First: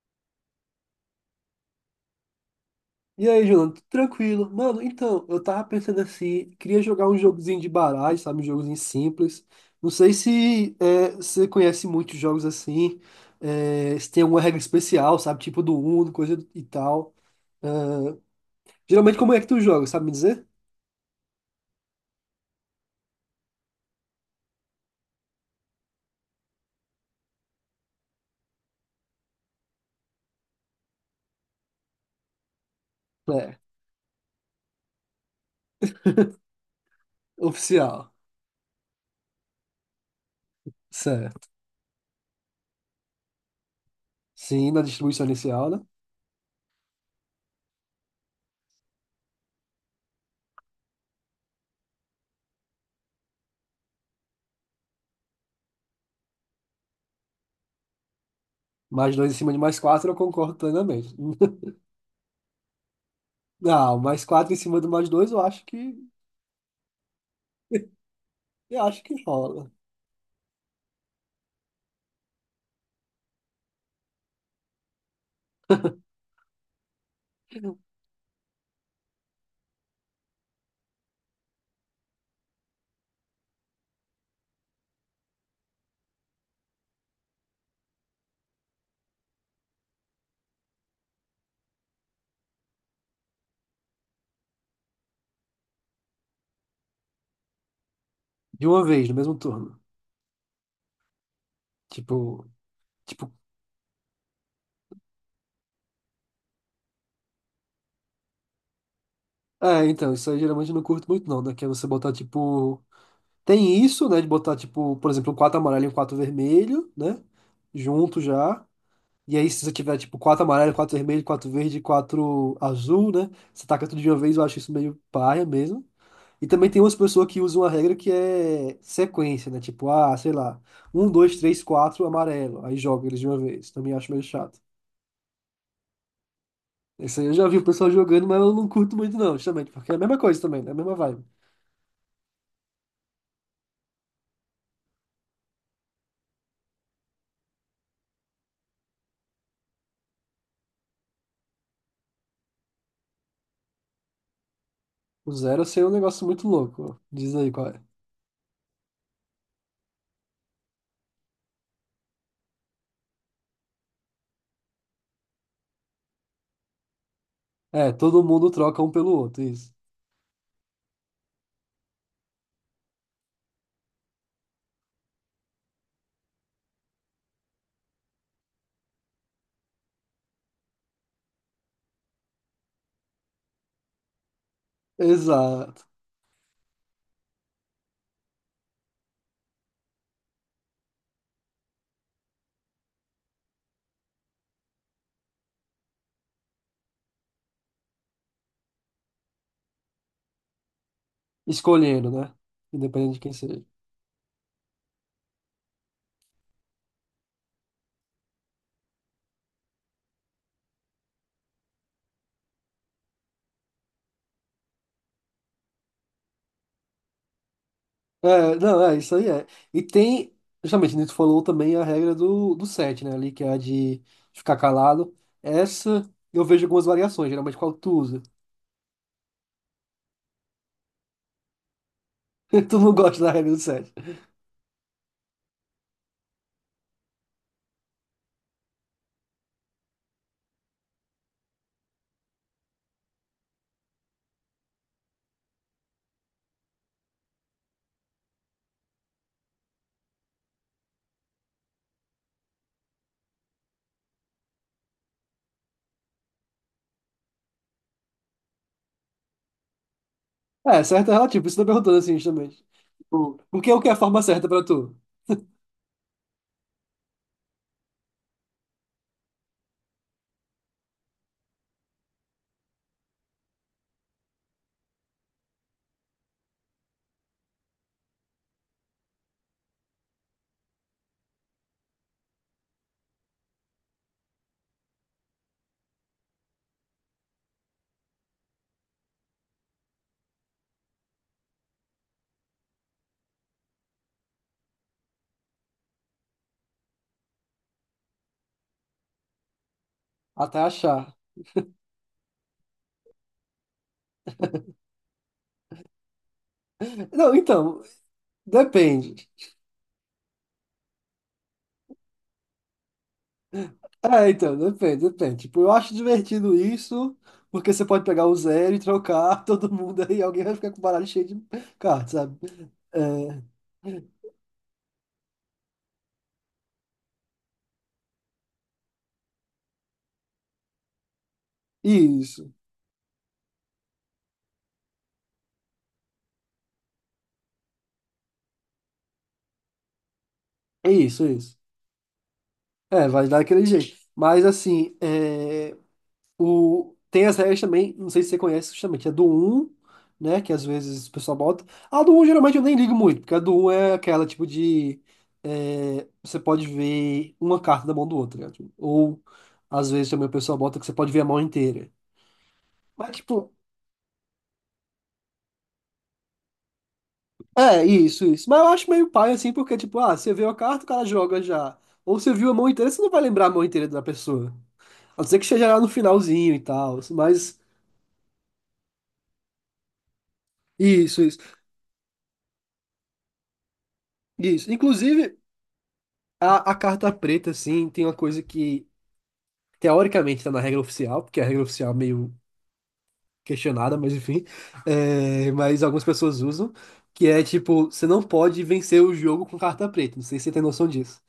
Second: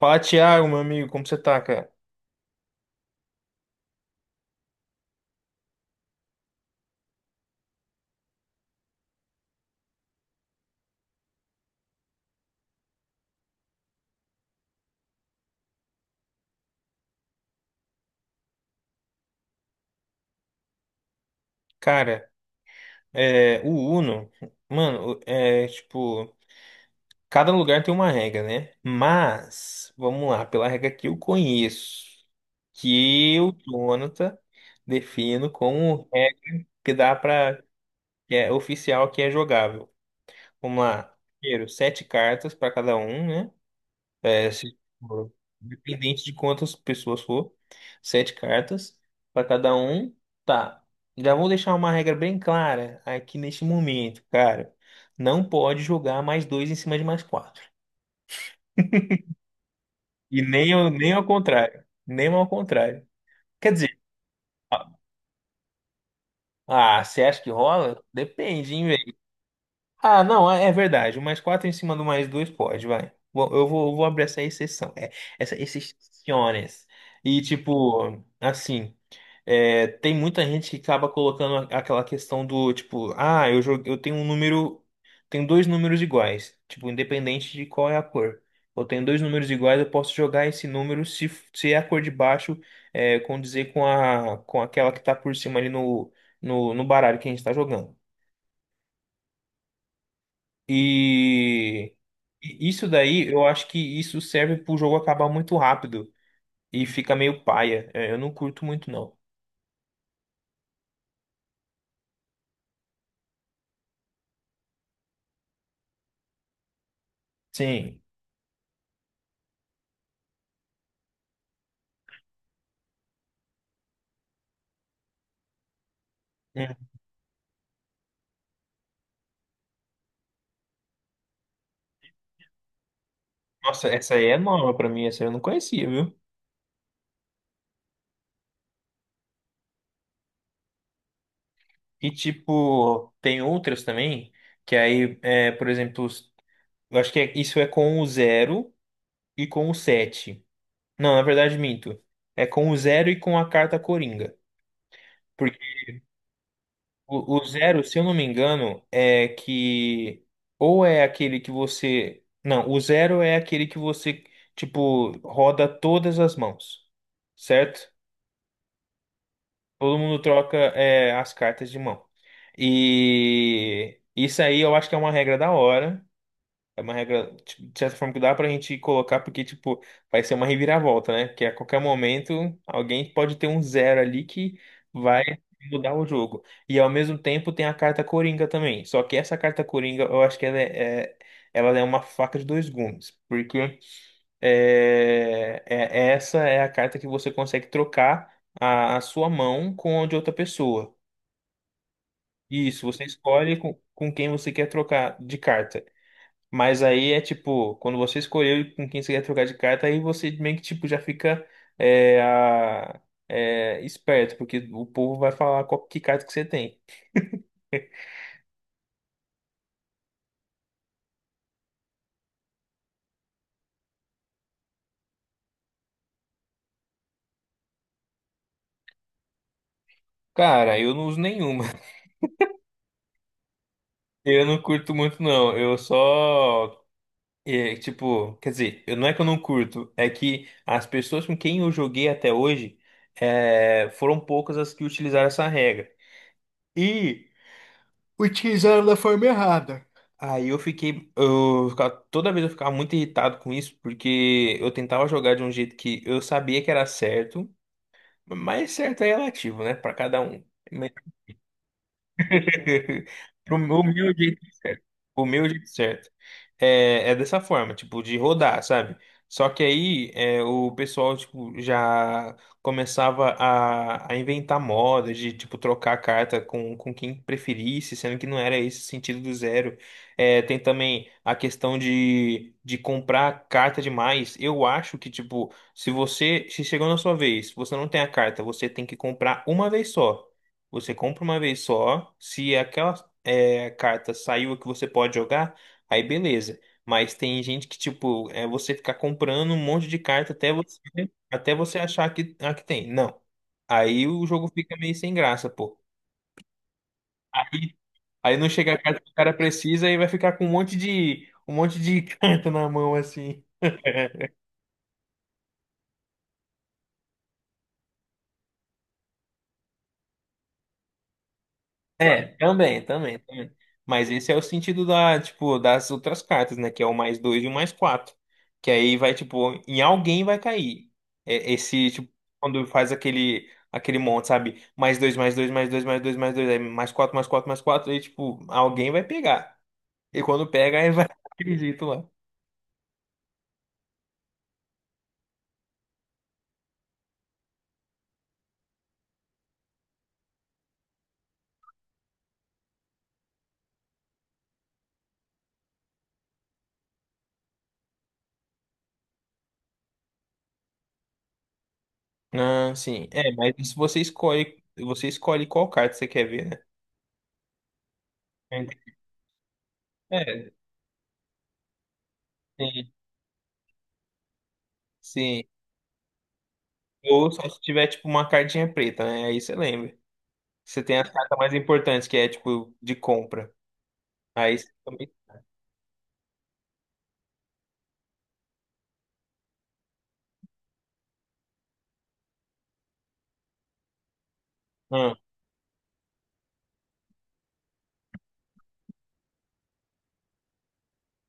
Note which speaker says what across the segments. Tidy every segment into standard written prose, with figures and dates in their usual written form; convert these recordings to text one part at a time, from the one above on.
Speaker 1: Fala, Thiago, meu amigo, como você tá, cara?
Speaker 2: E aí, Jonathan, tudo tranquilo? Mano, então, eu tava pensando assim, queria jogar um jogozinho de baralho, sabe? Um jogozinho simples. Não sei se você conhece muitos jogos assim, se tem alguma regra especial, sabe? Tipo do Uno, coisa e tal. Geralmente, como é que tu joga, sabe me dizer?
Speaker 1: Cara, o Uno, mano, é tipo, cada lugar tem uma regra, né? Mas, vamos lá, pela regra que eu conheço, que o
Speaker 2: É,
Speaker 1: Jonathan defino como regra que dá pra,
Speaker 2: oficial.
Speaker 1: que é oficial, que é jogável. Vamos lá,
Speaker 2: Certo.
Speaker 1: primeiro, 7 cartas pra cada um, né?
Speaker 2: Sim,
Speaker 1: Se
Speaker 2: na distribuição
Speaker 1: for,
Speaker 2: inicial, né?
Speaker 1: independente de quantas pessoas for, 7 cartas para cada um. Tá. Já vou deixar uma regra bem clara aqui neste momento, cara. Não pode jogar mais dois em cima de mais quatro.
Speaker 2: Mais dois em cima de mais quatro, eu
Speaker 1: E
Speaker 2: concordo
Speaker 1: nem, nem
Speaker 2: plenamente.
Speaker 1: ao contrário. Nem ao contrário. Quer dizer,
Speaker 2: Não, mais quatro em cima do mais dois, eu acho que,
Speaker 1: ah, você acha que rola? Depende,
Speaker 2: eu
Speaker 1: hein,
Speaker 2: acho
Speaker 1: velho.
Speaker 2: que rola.
Speaker 1: Ah, não, é verdade. O mais quatro em cima do mais dois pode, vai. Eu vou abrir essa exceção. É, essa exceções. E tipo, assim. Tem muita gente que acaba colocando aquela questão do tipo, ah, eu tenho um número, tenho dois números iguais, tipo, independente de qual é a cor. Eu tenho 2 números iguais, eu posso jogar esse número se é a cor de baixo condizer com com aquela que tá por cima ali no baralho que a gente tá jogando.
Speaker 2: De uma vez, no mesmo turno.
Speaker 1: E
Speaker 2: Tipo.
Speaker 1: e isso daí,
Speaker 2: Tipo.
Speaker 1: eu acho que isso serve pro jogo acabar muito rápido e fica meio paia. É, eu não curto muito, não.
Speaker 2: É, então, isso aí geralmente eu não curto muito não, né? Que é você botar, tipo. Tem isso, né? De botar, tipo, por exemplo, quatro amarelo e um quatro vermelho, né?
Speaker 1: Sim.
Speaker 2: Junto já. E aí, se você tiver, tipo, quatro amarelo, quatro vermelho, quatro verde, quatro azul, né? Você taca tudo de uma vez, eu acho isso meio paia mesmo. E também tem umas pessoas que usam a regra que é sequência, né? Tipo, ah, sei lá, um, dois, três, quatro, amarelo. Aí joga eles de uma vez.
Speaker 1: Nossa,
Speaker 2: Também acho
Speaker 1: essa
Speaker 2: meio
Speaker 1: aí é
Speaker 2: chato.
Speaker 1: nova pra mim, essa eu não conhecia, viu?
Speaker 2: Isso aí eu já vi o pessoal jogando, mas eu não curto muito não, justamente, porque é a mesma coisa também, né? A mesma vibe.
Speaker 1: E tipo, tem outras também, que aí, é, por exemplo, eu acho que isso é com o zero e com o 7. Não, na verdade, minto. É com o zero e com a carta Coringa.
Speaker 2: O
Speaker 1: Porque
Speaker 2: zero eu sei é um negócio muito louco. Diz
Speaker 1: o
Speaker 2: aí qual é.
Speaker 1: zero, se eu não me engano, é que. Ou é aquele que você. Não, o zero é aquele que você, tipo, roda todas as mãos, certo?
Speaker 2: É, todo mundo troca um pelo outro, isso.
Speaker 1: Todo mundo troca as cartas de mão. E isso aí eu acho que é uma regra da hora. É uma regra, tipo, de certa forma, que dá pra gente colocar, porque, tipo, vai ser uma reviravolta, né? Que a qualquer momento alguém pode ter um zero ali que vai
Speaker 2: Exato.
Speaker 1: mudar o jogo. E ao mesmo tempo tem a carta Coringa também. Só que essa carta Coringa, eu acho que ela é uma faca de dois gumes. Porque. Essa é a carta que você consegue trocar a sua mão com a de outra pessoa.
Speaker 2: Escolhendo, né?
Speaker 1: Isso, você
Speaker 2: Independente de quem
Speaker 1: escolhe
Speaker 2: seja.
Speaker 1: com quem você quer trocar de carta. Mas aí é tipo, quando você escolheu com quem você quer trocar de carta, aí você meio que tipo, já fica é, a- esperto, porque o povo vai falar qual que carta que você tem.
Speaker 2: Não, isso aí é. E tem, justamente, Nito falou também a regra do sete, né? Ali, que é a de ficar calado. Essa eu vejo algumas variações, geralmente qual tu usa.
Speaker 1: Cara, eu não uso nenhuma.
Speaker 2: Tu não gosta da regra do sete.
Speaker 1: Eu não curto muito, não. Eu só. E, tipo, quer dizer, não é que eu não curto, é que as pessoas com quem eu joguei até hoje foram poucas as que utilizaram essa regra. E utilizaram da forma errada. Aí eu fiquei, eu ficava- toda vez eu ficava muito irritado com isso, porque eu tentava jogar de um jeito que eu sabia que era certo, mas certo é relativo, né, Pra cada um.
Speaker 2: É,
Speaker 1: Mas
Speaker 2: certo é relativo, por isso eu perguntando assim, justamente. Tipo,
Speaker 1: Pro
Speaker 2: o que é, o
Speaker 1: meu
Speaker 2: que é a forma
Speaker 1: jeito
Speaker 2: certa pra tu?
Speaker 1: O meu jeito certo. É, é dessa forma, tipo, de rodar, sabe? Só que aí é, o pessoal, tipo, já começava a inventar moda de, tipo, trocar a carta com quem preferisse, sendo que não era esse o sentido do zero. É, tem também a questão de comprar carta demais. Eu acho que, tipo, se você, se chegou na sua vez, você não tem a carta, você tem que comprar uma vez só. Você compra uma vez só, se aquela carta saiu que você pode jogar, aí beleza. Mas tem gente que, tipo, é você ficar comprando um monte de carta
Speaker 2: Até achar.
Speaker 1: até você achar que, ah, que tem. Não. Aí o jogo fica meio sem graça, pô.
Speaker 2: Não,
Speaker 1: Aí,
Speaker 2: então,
Speaker 1: aí não chega a carta que o
Speaker 2: depende.
Speaker 1: cara precisa e vai ficar com um monte de carta na mão, assim.
Speaker 2: É, então, depende. Tipo, eu acho divertido isso, porque você pode pegar o zero e trocar todo mundo aí, alguém vai ficar com o baralho cheio de cartas,
Speaker 1: É,
Speaker 2: sabe?
Speaker 1: também, também,
Speaker 2: É,
Speaker 1: também. Mas esse é o sentido tipo, das outras cartas, né? Que é o mais dois e o mais quatro. Que aí vai, tipo, em alguém vai cair. É, esse, tipo,
Speaker 2: isso,
Speaker 1: quando faz aquele monte, sabe? Mais dois, mais dois, mais dois, mais dois, mais dois, aí mais quatro, mais quatro, mais quatro, aí, tipo, alguém vai pegar. E quando pega,
Speaker 2: é
Speaker 1: aí vai,
Speaker 2: isso, é isso.
Speaker 1: acredito lá.
Speaker 2: É, vai dar aquele jeito. Mas, assim, tem as regras também, não sei se você conhece, justamente, é do um, né, que às vezes o pessoal bota. A do um geralmente eu nem ligo muito, porque a do um é aquela tipo de, é, você pode ver uma carta da mão do outro, né? Tipo, ou às vezes também o pessoal bota que você pode ver a mão inteira.
Speaker 1: Ah, sim.
Speaker 2: Mas,
Speaker 1: É,
Speaker 2: tipo,
Speaker 1: mas isso você escolhe qual carta você quer ver,
Speaker 2: é isso. Mas
Speaker 1: né?
Speaker 2: eu acho meio pai assim, porque, tipo, ah, você viu
Speaker 1: É,
Speaker 2: a carta, o cara joga já. Ou você viu a mão
Speaker 1: sim,
Speaker 2: inteira, você não vai lembrar a mão inteira da pessoa. A não ser
Speaker 1: sim.
Speaker 2: que esteja lá no finalzinho e tal.
Speaker 1: Ou só
Speaker 2: Mas,
Speaker 1: se tiver, tipo, uma cartinha preta, né? Aí você lembra. Você tem as
Speaker 2: isso,
Speaker 1: cartas
Speaker 2: isso,
Speaker 1: mais importantes, que é tipo de compra. Aí você
Speaker 2: isso.
Speaker 1: também.
Speaker 2: Inclusive, a carta preta, assim, tem uma coisa que, teoricamente, tá na regra oficial, porque a regra oficial é meio questionada, mas enfim.
Speaker 1: Ah,
Speaker 2: É, mas algumas pessoas usam, que é, tipo, você não pode vencer o jogo com carta preta. Não sei se você tem noção disso.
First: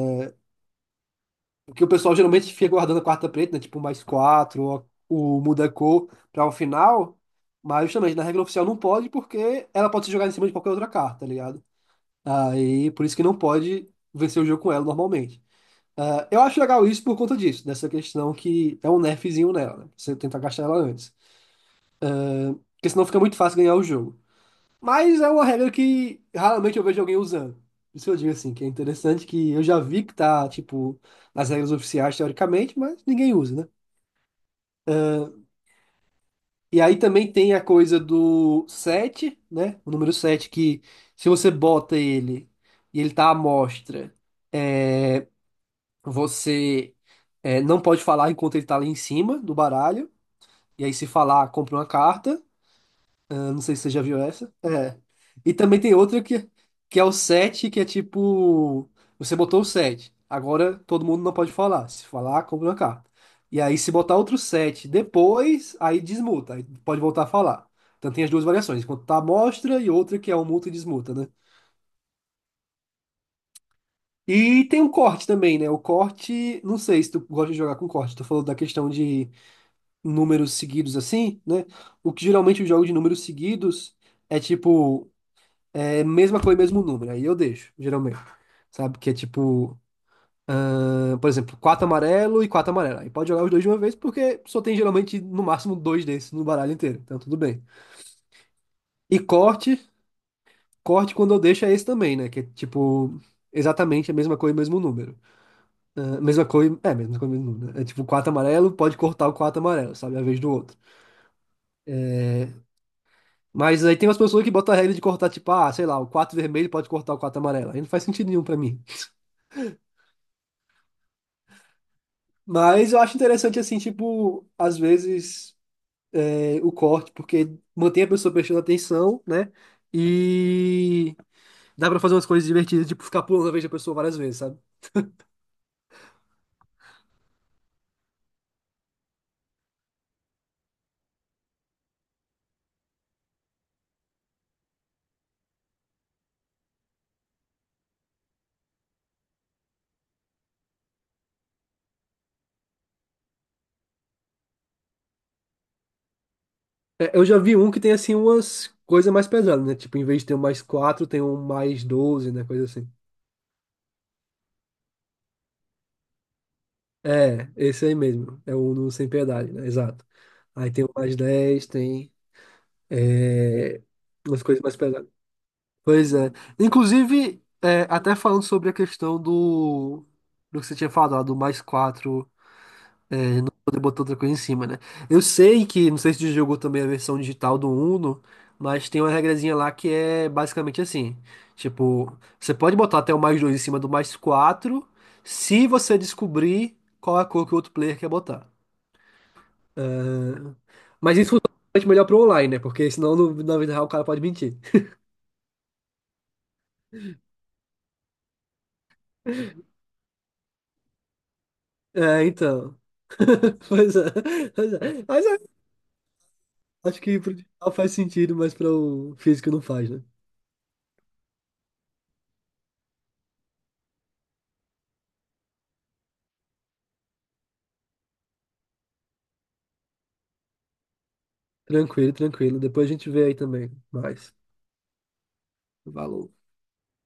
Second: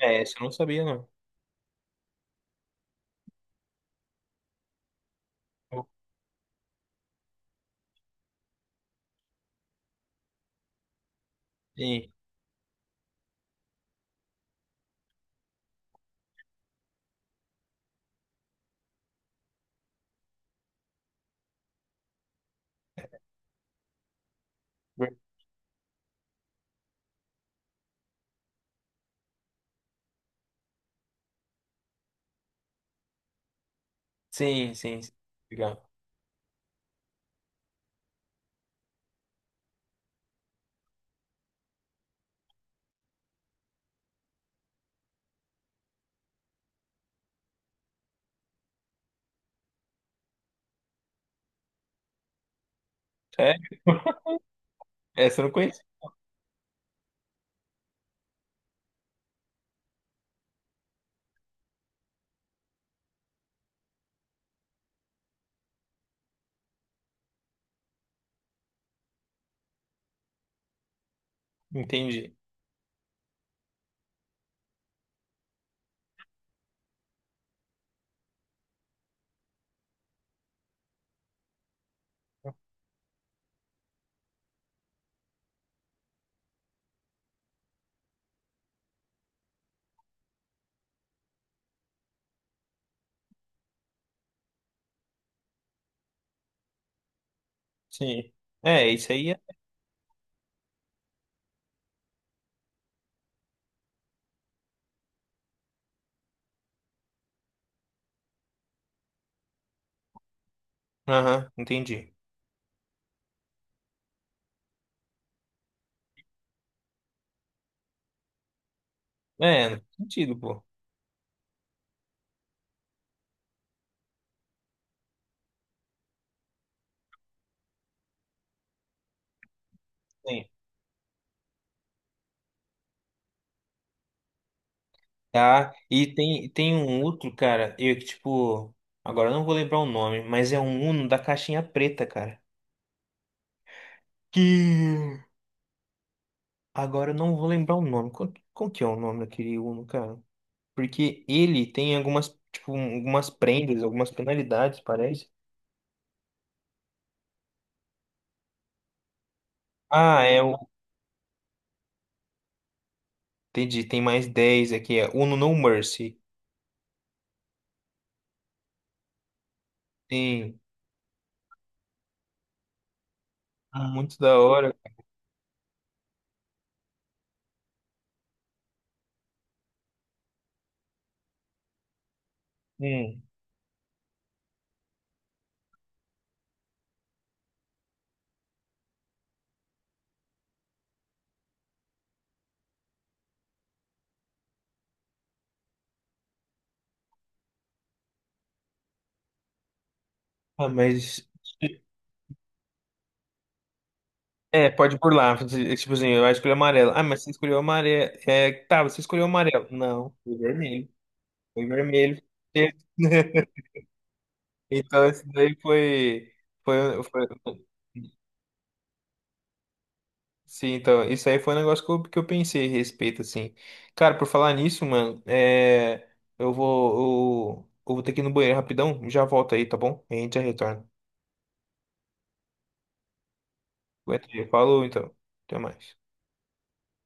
Speaker 1: é, essa eu não sabia, não.
Speaker 2: Porque o pessoal geralmente fica guardando a quarta preta, né? Tipo, mais quatro, ou muda a cor pra o final. Mas justamente na regra oficial não pode, porque ela pode ser jogada em cima de qualquer outra carta, tá ligado?
Speaker 1: Sim,
Speaker 2: Aí por isso que não pode vencer o jogo com ela normalmente. Ah, eu acho legal isso por conta disso, dessa questão que é um nerfzinho nela, né? Você tentar gastar ela antes. Porque senão fica muito fácil ganhar o jogo. Mas é uma regra que raramente eu vejo alguém usando. Por isso eu digo assim, que é interessante, que eu já vi que tá, tipo, nas regras oficiais, teoricamente, mas ninguém usa, né?
Speaker 1: sim, sim. Sim. Legal.
Speaker 2: E aí também tem a coisa do 7, né? O número 7 que, se você bota ele e ele tá à mostra, você, não pode falar enquanto ele tá ali em cima do baralho. E aí se falar, compra uma carta. Eu
Speaker 1: Sério?
Speaker 2: não sei se você já viu essa. É.
Speaker 1: Essa eu não
Speaker 2: E
Speaker 1: conheço.
Speaker 2: também tem outra que é o 7, que é tipo. Você botou o 7. Agora todo mundo não pode falar. Se falar, compra uma carta. E aí, se botar outro 7 depois, aí desmuta. Aí pode voltar a falar. Então tem as duas variações. Enquanto tá a mostra e outra que é o multa e desmuta, né?
Speaker 1: Entendi.
Speaker 2: E tem um corte também, né? O corte, não sei se tu gosta de jogar com corte. Tu falou da questão de números seguidos assim, né? O que geralmente eu jogo de números seguidos é tipo. É mesma cor e mesmo número. Aí eu deixo, geralmente. Sabe? Que é tipo, ah, por exemplo, quatro amarelo e quatro amarelo. Aí pode jogar os dois de uma vez, porque só tem geralmente no máximo dois desses no baralho inteiro. Então tudo bem.
Speaker 1: Sim. É, isso
Speaker 2: E
Speaker 1: aí. É-
Speaker 2: corte quando eu deixo é esse também, né? Que é tipo, exatamente a mesma cor e mesmo número. Ah, mesma cor e. É, mesma cor e mesmo número, né? É tipo, quatro amarelo, pode cortar o quatro amarelo, sabe? A vez do outro.
Speaker 1: Aham, entendi.
Speaker 2: Mas aí tem umas pessoas que botam a regra de cortar, tipo, ah, sei lá, o quatro vermelho pode cortar o quatro amarelo. Aí não faz sentido nenhum pra mim.
Speaker 1: É, não faz sentido, pô.
Speaker 2: Mas eu acho interessante, assim, tipo, às vezes o corte, porque mantém a pessoa prestando atenção, né?
Speaker 1: Sim.
Speaker 2: E dá pra fazer umas coisas divertidas, tipo, ficar pulando a vez da pessoa várias vezes, sabe?
Speaker 1: Tá. E tem, tem um outro, cara, eu que, tipo. Agora eu não vou lembrar o nome, mas é um Uno da caixinha preta, cara. Que. Agora eu não vou lembrar o nome. Qual, qual que é o nome daquele Uno, cara? Porque ele tem algumas, tipo, algumas prendas, algumas penalidades, parece.
Speaker 2: É, eu já vi um que tem, assim, umas coisas mais pesadas, né? Tipo, em vez
Speaker 1: Ah,
Speaker 2: de ter um mais quatro, tem um mais 12, né? Coisa assim.
Speaker 1: entendi, tem +10 aqui, é Uno No Mercy.
Speaker 2: É, esse aí mesmo. É o No Sem Piedade, né? Exato.
Speaker 1: Tem,
Speaker 2: Aí tem o mais 10, tem
Speaker 1: muito da
Speaker 2: umas coisas
Speaker 1: hora.
Speaker 2: mais pesadas. Pois é. Inclusive, é, até falando sobre a questão do que você tinha falado, do mais 4
Speaker 1: Hum.
Speaker 2: poder botar outra coisa em cima, né? Eu sei que, não sei se tu jogou também a versão digital do Uno, mas tem uma regrazinha lá que é basicamente assim. Tipo, você pode botar até o mais 2 em cima do mais 4 se você descobrir qual é a cor que o outro player quer botar.
Speaker 1: Ah,
Speaker 2: Mas
Speaker 1: mas...
Speaker 2: isso é bastante melhor pro online, né? Porque senão na vida real o cara pode mentir.
Speaker 1: É, pode burlar, tipo assim, eu acho que ele é amarelo. Ah, mas você escolheu amarelo. É, tá, você escolheu amarelo. Não, foi vermelho. Foi vermelho.
Speaker 2: É, então. Pois é. Pois é.
Speaker 1: Então, esse
Speaker 2: Mas
Speaker 1: daí foi, foi,
Speaker 2: acho que
Speaker 1: foi.
Speaker 2: pro digital faz sentido, mas para o físico não faz, né?
Speaker 1: Sim, então, isso aí foi um negócio que eu pensei a respeito, assim. Cara, por falar nisso, mano, é, eu vou ter que ir no banheiro rapidão, já volto aí, tá bom? A gente já retorna.
Speaker 2: Tranquilo, tranquilo. Depois a gente vê aí também.
Speaker 1: Aguenta
Speaker 2: Mas,
Speaker 1: aí, falou então. Até mais.
Speaker 2: valor.